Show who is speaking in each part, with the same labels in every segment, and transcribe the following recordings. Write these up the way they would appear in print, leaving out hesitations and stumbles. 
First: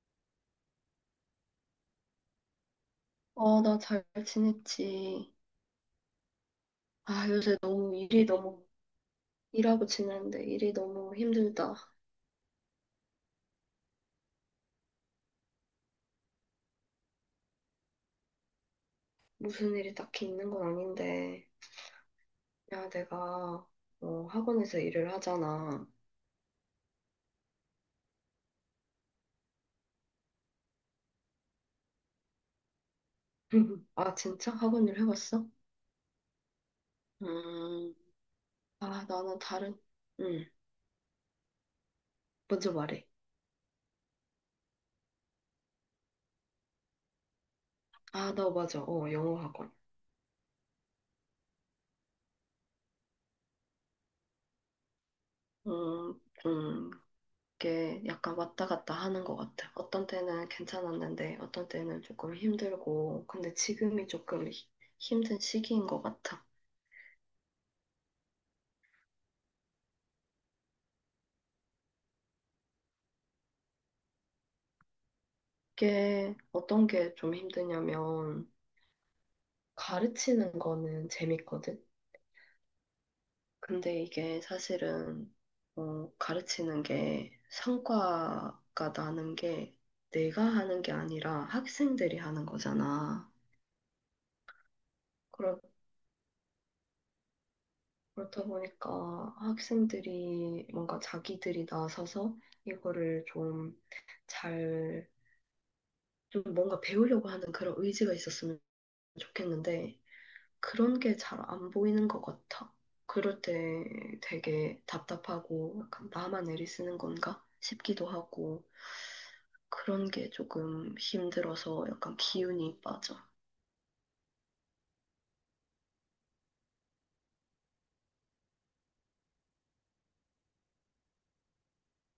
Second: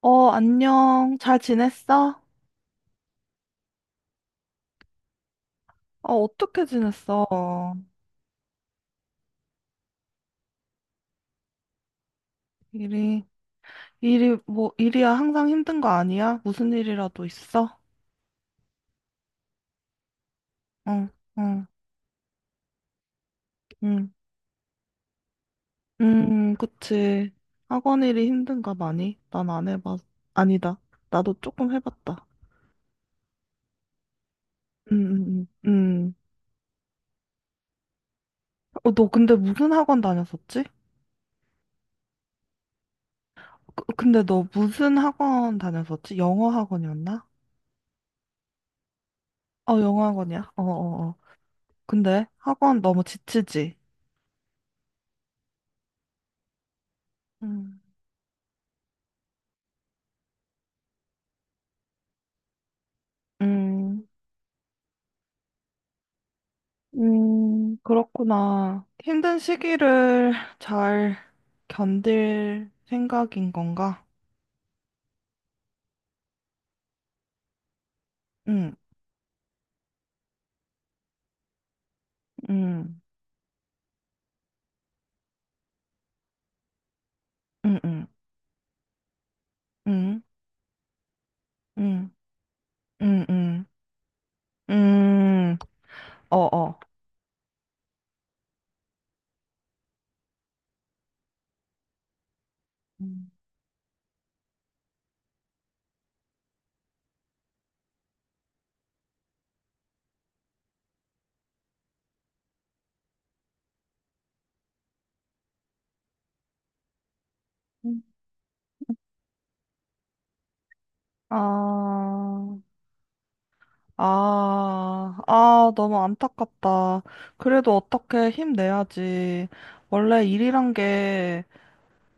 Speaker 1: 어, 안녕. 잘 지냈어?
Speaker 2: 나 잘 지냈지.
Speaker 1: 어, 어떻게 지냈어?
Speaker 2: 요새 일하고 지내는데 일이 너무 힘들다.
Speaker 1: 일이, 일이, 뭐, 일이야. 항상 힘든 거 아니야? 무슨 일이라도 있어?
Speaker 2: 무슨 일이 딱히 있는 건
Speaker 1: 응,
Speaker 2: 아닌데.
Speaker 1: 응,
Speaker 2: 야,
Speaker 1: 응.
Speaker 2: 학원에서 일을 하잖아.
Speaker 1: 그치. 학원 일이 힘든가 많이? 난 안 해봤, 아니다. 나도 조금 해봤다.
Speaker 2: 아, 진짜? 학원 일
Speaker 1: 응, 응,
Speaker 2: 해봤어?
Speaker 1: 응. 응.
Speaker 2: 음,
Speaker 1: 어,
Speaker 2: 아,
Speaker 1: 너 근데
Speaker 2: 나는
Speaker 1: 무슨
Speaker 2: 다른,
Speaker 1: 학원
Speaker 2: 음,
Speaker 1: 다녔었지?
Speaker 2: 먼저 말해.
Speaker 1: 근데 너 무슨 학원 다녔었지? 영어 학원이었나?
Speaker 2: 아, 나 맞아. 영어 학원.
Speaker 1: 어, 영어 학원이야. 어, 어, 어. 근데 학원 너무 지치지?
Speaker 2: 음, 음,
Speaker 1: 응.
Speaker 2: 게 약간 왔다 갔다 하는 것 같아. 어떤 때는 괜찮았는데, 어떤 때는 조금 힘들고, 근데
Speaker 1: 음,
Speaker 2: 지금이 조금 히- 힘든 시기인 것 같아.
Speaker 1: 음, 그렇구나. 힘든 시기를 잘 견딜 생각인 건가?
Speaker 2: 이게 어떤 게 좀 힘드냐면,
Speaker 1: 응,
Speaker 2: 가르치는 거는 재밌거든?
Speaker 1: 응,
Speaker 2: 근데 이게 사실은, 어, 가르치는 게
Speaker 1: 응, 응,
Speaker 2: 성과가 나는 게
Speaker 1: 응,
Speaker 2: 내가 하는 게 아니라
Speaker 1: 응,
Speaker 2: 학생들이 하는
Speaker 1: 응,
Speaker 2: 거잖아.
Speaker 1: 응, 응,
Speaker 2: 그러다
Speaker 1: 어, 어.
Speaker 2: 그렇다 보니까 학생들이 뭔가 자기들이 나서서 이거를
Speaker 1: 음,
Speaker 2: 잘, 좀 뭔가 배우려고 하는 그런 의지가 있었으면 좋겠는데, 그런 게 잘 안 보이는 것 같아. 그럴 때 되게 답답하고, 약간 나만 애리 쓰는 건가
Speaker 1: 음.
Speaker 2: 싶기도 하고, 그런 게 조금 힘들어서 약간
Speaker 1: 아,
Speaker 2: 기운이 빠져.
Speaker 1: 아, 아, 너무 안타깝다. 그래도 어떻게 힘내야지. 원래 일이란 게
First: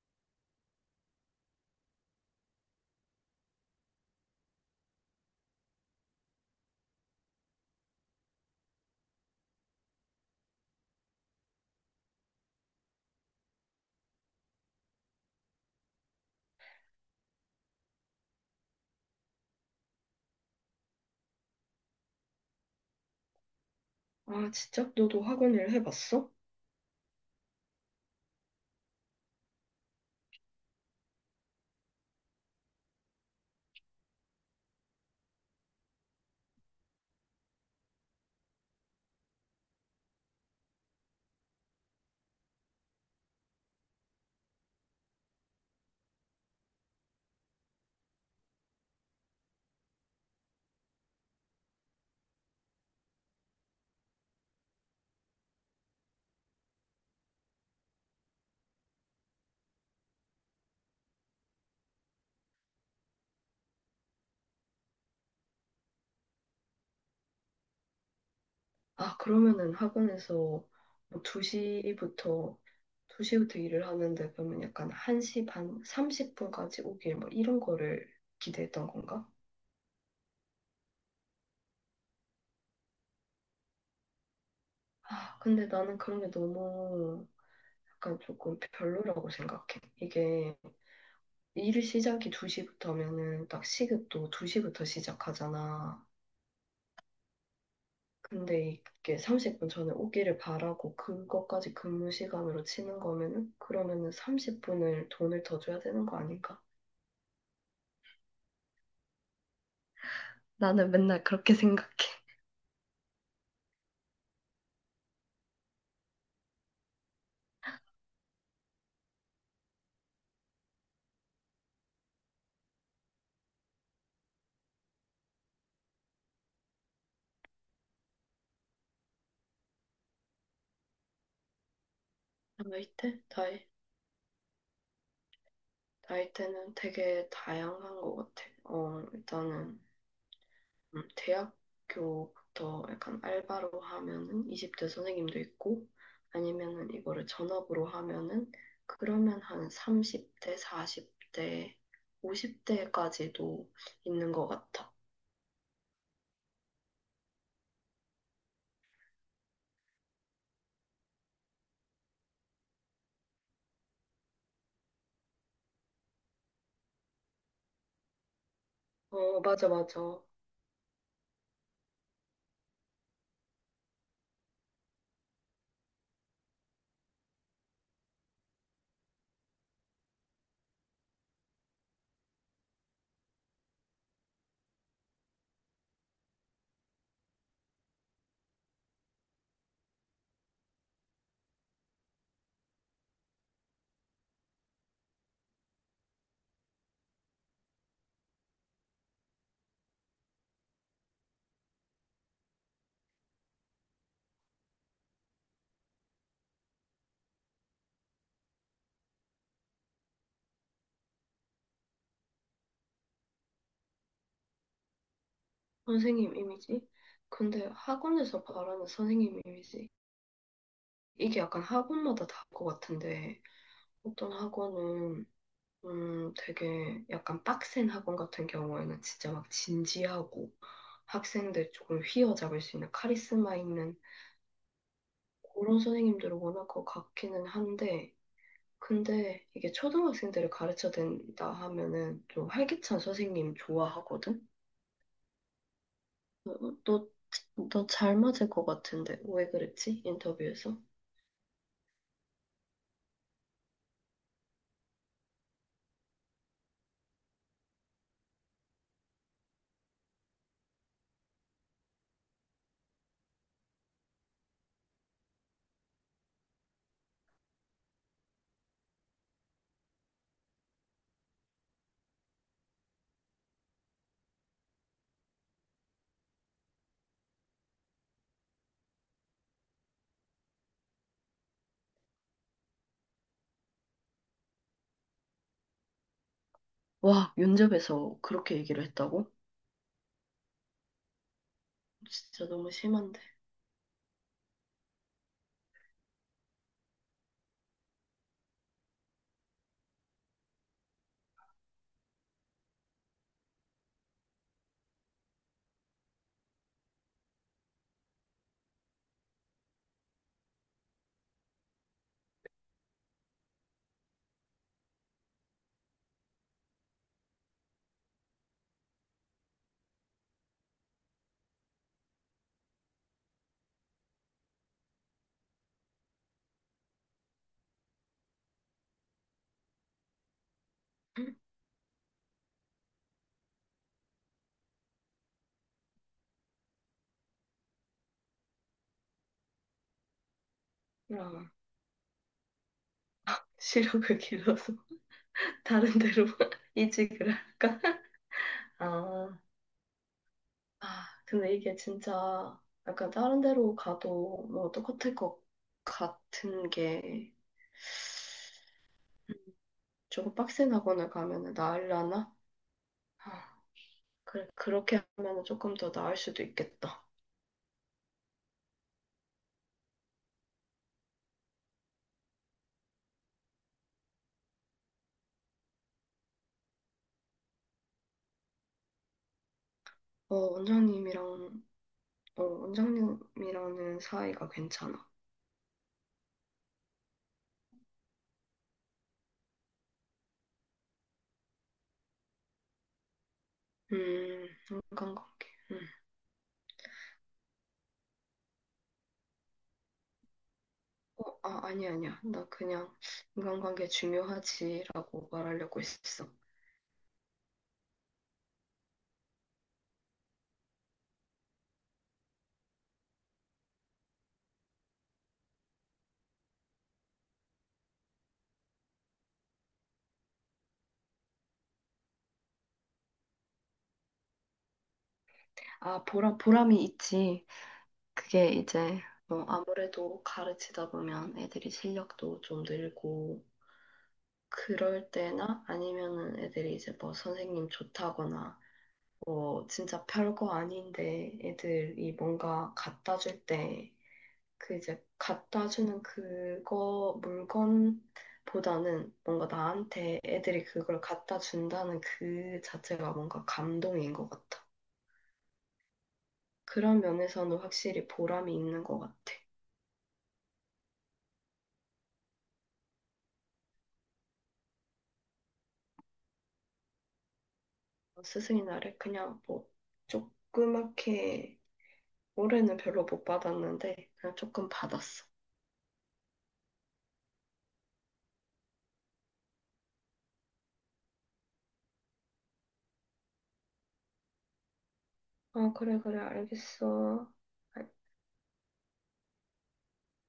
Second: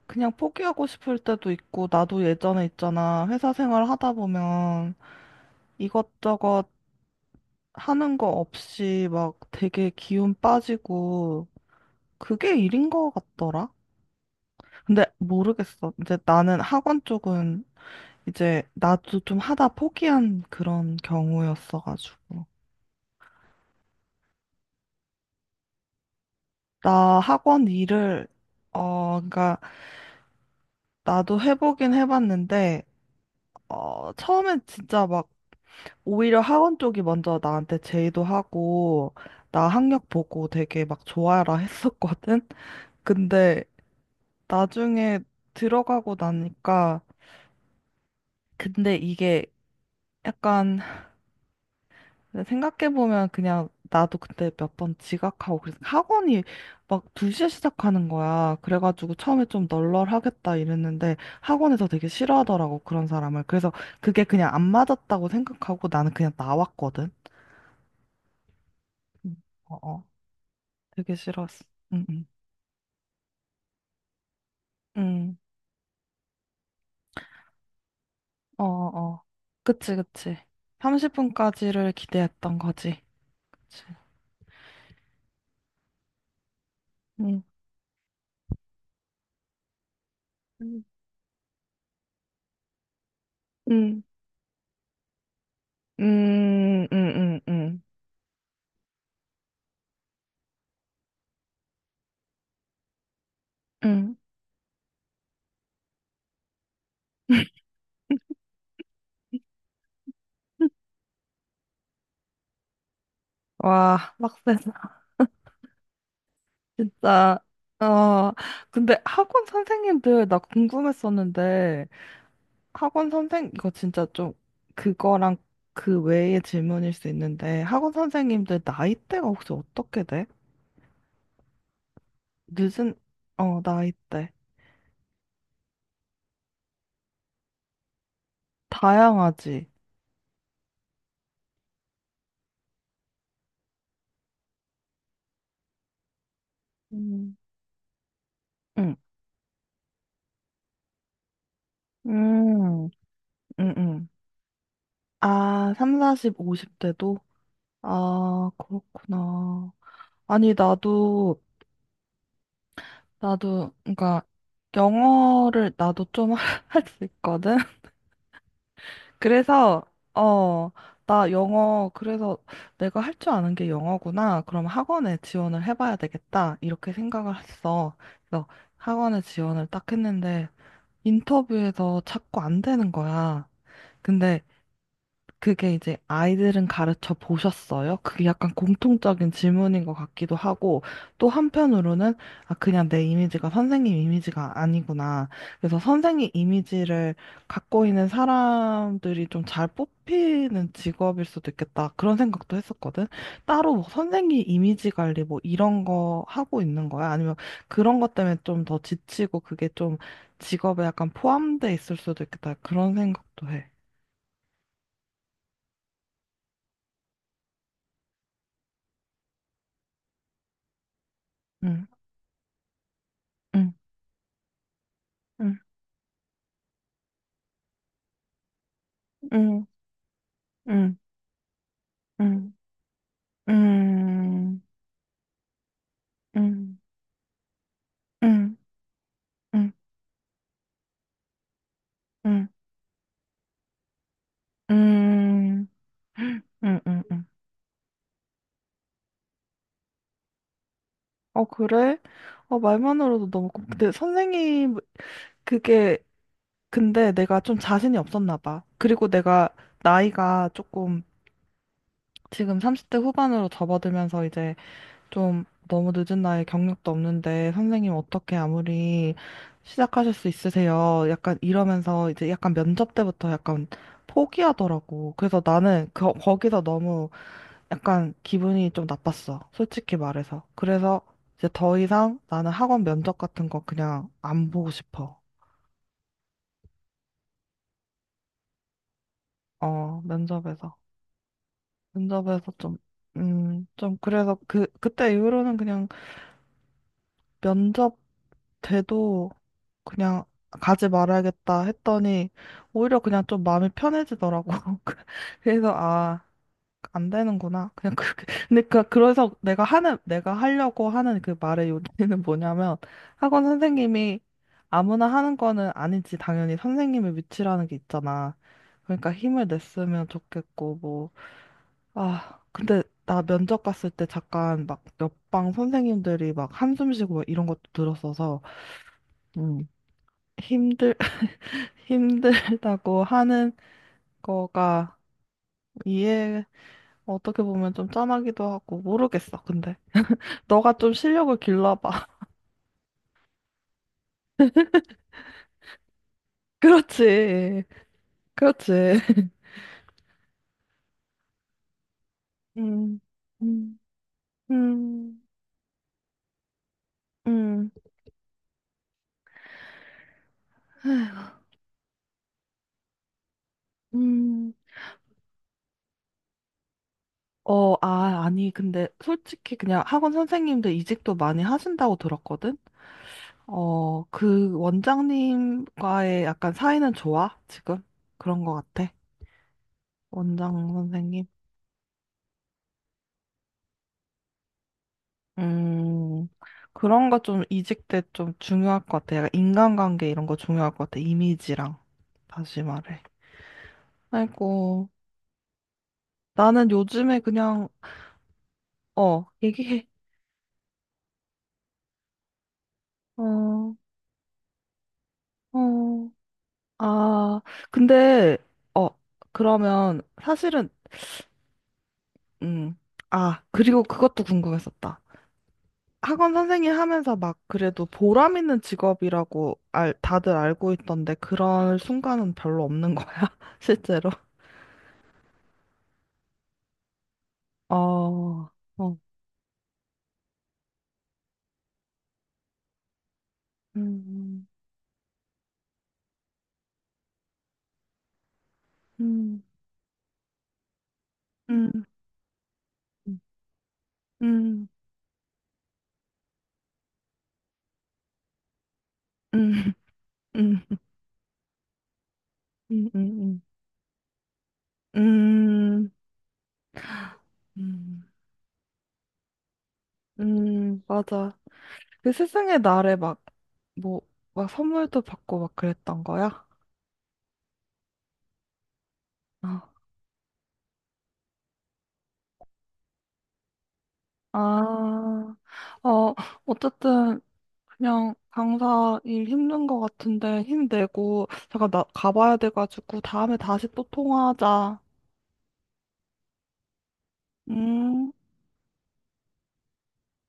Speaker 1: 그냥 포기하고 싶을 때도 있고, 나도 예전에 있잖아. 회사 생활 하다 보면. 이것저것 하는 거 없이 막 되게 기운 빠지고 그게 일인 것 같더라. 근데 모르겠어. 이제 나는 학원 쪽은 이제 나도 좀 하다 포기한 그런 경우였어가지고.
Speaker 2: 아, 진짜? 너도 학원 일 해봤어?
Speaker 1: 나 학원 일을, 어, 그러니까 나도 해보긴 해봤는데, 어, 처음엔 진짜 막 오히려 학원 쪽이 먼저 나한테 제의도 하고, 나 학력 보고 되게 막 좋아라 했었거든? 근데 나중에 들어가고 나니까, 근데 이게 약간 생각해보면 그냥 나도 그때 몇 번 지각하고 그래서 학원이 막 2시에 시작하는 거야. 그래가지고 처음에 좀 널널하겠다 이랬는데 학원에서 되게 싫어하더라고, 그런 사람을. 그래서 그게 그냥 안 맞았다고 생각하고 나는 그냥 나왔거든.
Speaker 2: 아,
Speaker 1: 음,
Speaker 2: 그러면은
Speaker 1: 어, 어.
Speaker 2: 학원에서
Speaker 1: 되게
Speaker 2: 뭐
Speaker 1: 싫었어. 응, 응.
Speaker 2: 2시부터, 2시부터 일을 하는데 그러면 약간
Speaker 1: 응,
Speaker 2: 1시 반, 30분까지 오길 뭐 이런 거를
Speaker 1: 어,
Speaker 2: 기대했던
Speaker 1: 어. 어.
Speaker 2: 건가?
Speaker 1: 그치, 그치. 30분까지를 기대했던 거지. 그치.
Speaker 2: 아, 근데 나는 그런 게 너무
Speaker 1: 응.
Speaker 2: 약간 조금 별로라고 생각해. 이게
Speaker 1: 음.
Speaker 2: 일 시작이 2시부터 하면은 딱
Speaker 1: 응.
Speaker 2: 시급도 2시부터 시작하잖아.
Speaker 1: 음, 음, 음, 음.
Speaker 2: 근데 이게 30분 전에 오기를 바라고 그것까지 근무 시간으로 치는 거면은 그러면은
Speaker 1: 음.
Speaker 2: 30분을 돈을 더 줘야 되는 거 아닌가? 나는 맨날 그렇게 생각해.
Speaker 1: 와, 빡세다. 진짜. 어, 근데 학원 선생님들 나 궁금했었는데, 학원 선생, 이거 진짜 좀 그거랑 그 외의 질문일 수 있는데, 학원 선생님들 나이대가 혹시 어떻게 돼?
Speaker 2: 나이
Speaker 1: 늦은,
Speaker 2: 때? 나이,
Speaker 1: 어, 나이대.
Speaker 2: 나이대는 되게 다양한 것 같아.
Speaker 1: 다양하지.
Speaker 2: 일단은 대학교부터 약간 알바로 하면은 20대 선생님도 있고, 아니면은 이거를
Speaker 1: 음.
Speaker 2: 전업으로 하면은
Speaker 1: 응.
Speaker 2: 그러면 한 30대, 40대,
Speaker 1: 음,
Speaker 2: 50대까지도
Speaker 1: 응, 응.
Speaker 2: 있는 것 같아.
Speaker 1: 아, 3, 40, 50대도? 아, 그렇구나. 아니, 나도, 그러니까, 영어를 나도 좀 할 수 있거든?
Speaker 2: 어, 맞아,
Speaker 1: 그래서,
Speaker 2: 맞아.
Speaker 1: 어, 나 영어, 그래서 내가 할 줄 아는 게 영어구나. 그럼 학원에 지원을 해봐야 되겠다. 이렇게 생각을 했어. 그래서 학원에 지원을 딱 했는데, 인터뷰에서 자꾸 안 되는 거야. 근데 그게 이제 아이들은 가르쳐 보셨어요? 그게 약간 공통적인 질문인 것 같기도 하고, 또 한편으로는, 아, 그냥 내 이미지가 선생님 이미지가 아니구나. 그래서 선생님 이미지를 갖고 있는 사람들이 좀 잘 뽑히는 직업일 수도 있겠다. 그런 생각도 했었거든. 따로 뭐 선생님 이미지 관리 뭐 이런 거 하고 있는 거야? 아니면 그런 것 때문에 좀 더 지치고 그게 좀 직업에 약간 포함돼 있을 수도 있겠다. 그런 생각도 해.
Speaker 2: 선생님 이미지? 근데 학원에서 바라는 선생님 이미지? 이게 약간
Speaker 1: 응,
Speaker 2: 학원마다 다를 것 같은데.
Speaker 1: 응,
Speaker 2: 어떤 학원은
Speaker 1: 응.
Speaker 2: 되게 약간 빡센 학원 같은 경우에는 진짜 막
Speaker 1: 음,
Speaker 2: 진지하고
Speaker 1: 음,
Speaker 2: 학생들 조금
Speaker 1: 음,
Speaker 2: 휘어잡을 수 있는 카리스마 있는
Speaker 1: 음,
Speaker 2: 그런 선생님들을
Speaker 1: 음,
Speaker 2: 원할
Speaker 1: 음,
Speaker 2: 것 같기는 한데
Speaker 1: 음,
Speaker 2: 근데 이게
Speaker 1: 음,
Speaker 2: 초등학생들을 가르쳐야 된다 하면은 좀
Speaker 1: 음,
Speaker 2: 활기찬 선생님 좋아하거든?
Speaker 1: 음,
Speaker 2: 어, 어,
Speaker 1: 음,
Speaker 2: 너,
Speaker 1: 음.
Speaker 2: 너 잘 맞을 것 같은데 왜 그랬지? 인터뷰에서?
Speaker 1: 어, 그래? 어, 말만으로도 너무 근데 선생님, 그게, 근데 내가 좀 자신이 없었나 봐. 그리고 내가 나이가 조금 지금 30대 후반으로 접어들면서 이제 좀 너무 늦은 나이에 경력도 없는데 선생님 어떻게 아무리 시작하실 수 있으세요? 약간 이러면서 이제 약간 면접 때부터 약간 포기하더라고. 그래서 나는 거기서 너무 약간 기분이 좀 나빴어. 솔직히 말해서. 그래서 이제 더 이상 나는 학원 면접 같은 거 그냥 안 보고 싶어.
Speaker 2: 와, 면접에서 그렇게 얘기를 했다고?
Speaker 1: 어, 면접에서.
Speaker 2: 진짜
Speaker 1: 면접에서
Speaker 2: 너무
Speaker 1: 좀,
Speaker 2: 심한데.
Speaker 1: 좀 그래서 그때 이후로는 그냥 면접 돼도 그냥 가지 말아야겠다 했더니 오히려 그냥 좀 마음이 편해지더라고. 그래서 아, 안 되는구나. 그냥 그렇게. 근데 그래서 내가 하는, 내가 하려고 하는 그 말의 요지는 뭐냐면 학원 선생님이 아무나 하는 거는 아니지. 당연히 선생님의 위치라는 게 있잖아. 그러니까 힘을 냈으면 좋겠고, 뭐. 아, 근데 나 면접 갔을 때 잠깐 막 옆방 선생님들이 막 한숨 쉬고 막 이런 것도 들었어서 힘들, 힘들다고 하는 거가 이해, 어떻게 보면 좀 짠하기도 하고, 모르겠어, 근데. 너가 좀 실력을
Speaker 2: 랑
Speaker 1: 길러봐.
Speaker 2: 시력을 길러서 다른 데로 이직을
Speaker 1: 그렇지.
Speaker 2: 할까?
Speaker 1: 그렇지.
Speaker 2: 아, 아, 근데 이게 진짜
Speaker 1: 음,
Speaker 2: 약간 다른 데로
Speaker 1: 음,
Speaker 2: 가도 뭐 똑같을
Speaker 1: 음,
Speaker 2: 것 같은 게
Speaker 1: 음,
Speaker 2: 조금 빡센 학원을 가면은 나으려나? 아, 그래,
Speaker 1: 음.
Speaker 2: 그렇게 하면은 조금 더 나을 수도 있겠다.
Speaker 1: 어, 아, 아니, 근데 솔직히 그냥 학원 선생님들 이직도 많이 하신다고 들었거든? 어, 그 원장님과의 약간 사이는 좋아, 지금? 그런 거 같아.
Speaker 2: 어,
Speaker 1: 원장 선생님.
Speaker 2: 원장님이랑, 어, 원장님이랑은 사이가 괜찮아.
Speaker 1: 음, 그런 거 좀 이직 때 좀 중요할 것 같아. 약간 인간관계 이런 거 중요할 것 같아. 이미지랑. 다시 말해. 아이고,
Speaker 2: 인간관계. 음.
Speaker 1: 나는 요즘에 그냥, 어, 얘기해.
Speaker 2: 어, 아, 아니야, 아니야. 나 그냥
Speaker 1: 어,
Speaker 2: 인간관계 중요하지라고 말하려고
Speaker 1: 어,
Speaker 2: 했어.
Speaker 1: 아, 근데, 어, 그러면 사실은, 음, 아, 그리고 그것도 궁금했었다. 학원 선생님 하면서 막 그래도 보람 있는 직업이라고 알, 다들 알고 있던데 그런 순간은 별로 없는 거야, 실제로?
Speaker 2: 아, 보람이 있지.
Speaker 1: 어,
Speaker 2: 그게
Speaker 1: 어,
Speaker 2: 이제, 아무래도 가르치다 보면 애들이 실력도 좀 늘고,
Speaker 1: 음,
Speaker 2: 그럴 때나 아니면은 애들이 이제 뭐 선생님 좋다거나,
Speaker 1: 음,
Speaker 2: 뭐 진짜 별거 아닌데
Speaker 1: 음,
Speaker 2: 애들이 뭔가 갖다
Speaker 1: 음,
Speaker 2: 줄 때,
Speaker 1: 음,
Speaker 2: 그 이제 갖다 주는 그거, 물건보다는 뭔가
Speaker 1: 음,
Speaker 2: 나한테
Speaker 1: 음,
Speaker 2: 애들이
Speaker 1: 음,
Speaker 2: 그걸 갖다 준다는 그 자체가
Speaker 1: 음,
Speaker 2: 뭔가 감동인 것 같아.
Speaker 1: 음,
Speaker 2: 그런 면에서는
Speaker 1: 음,
Speaker 2: 확실히 보람이 있는 것 같아.
Speaker 1: 맞아. 그 스승의 날에 막, 뭐, 막 선물도 받고 막 그랬던 거야?
Speaker 2: 스승의 날에 그냥
Speaker 1: 어.
Speaker 2: 뭐 조그맣게 올해는 별로 못 받았는데 그냥 조금 받았어.
Speaker 1: 아, 어, 어쨌든, 그냥 강사 일 힘든 거 같은데 힘내고, 잠깐 나 가봐야 돼가지고, 다음에 다시 또 통화하자.
Speaker 2: 아, 그래, 그래, 알겠어.
Speaker 1: 음.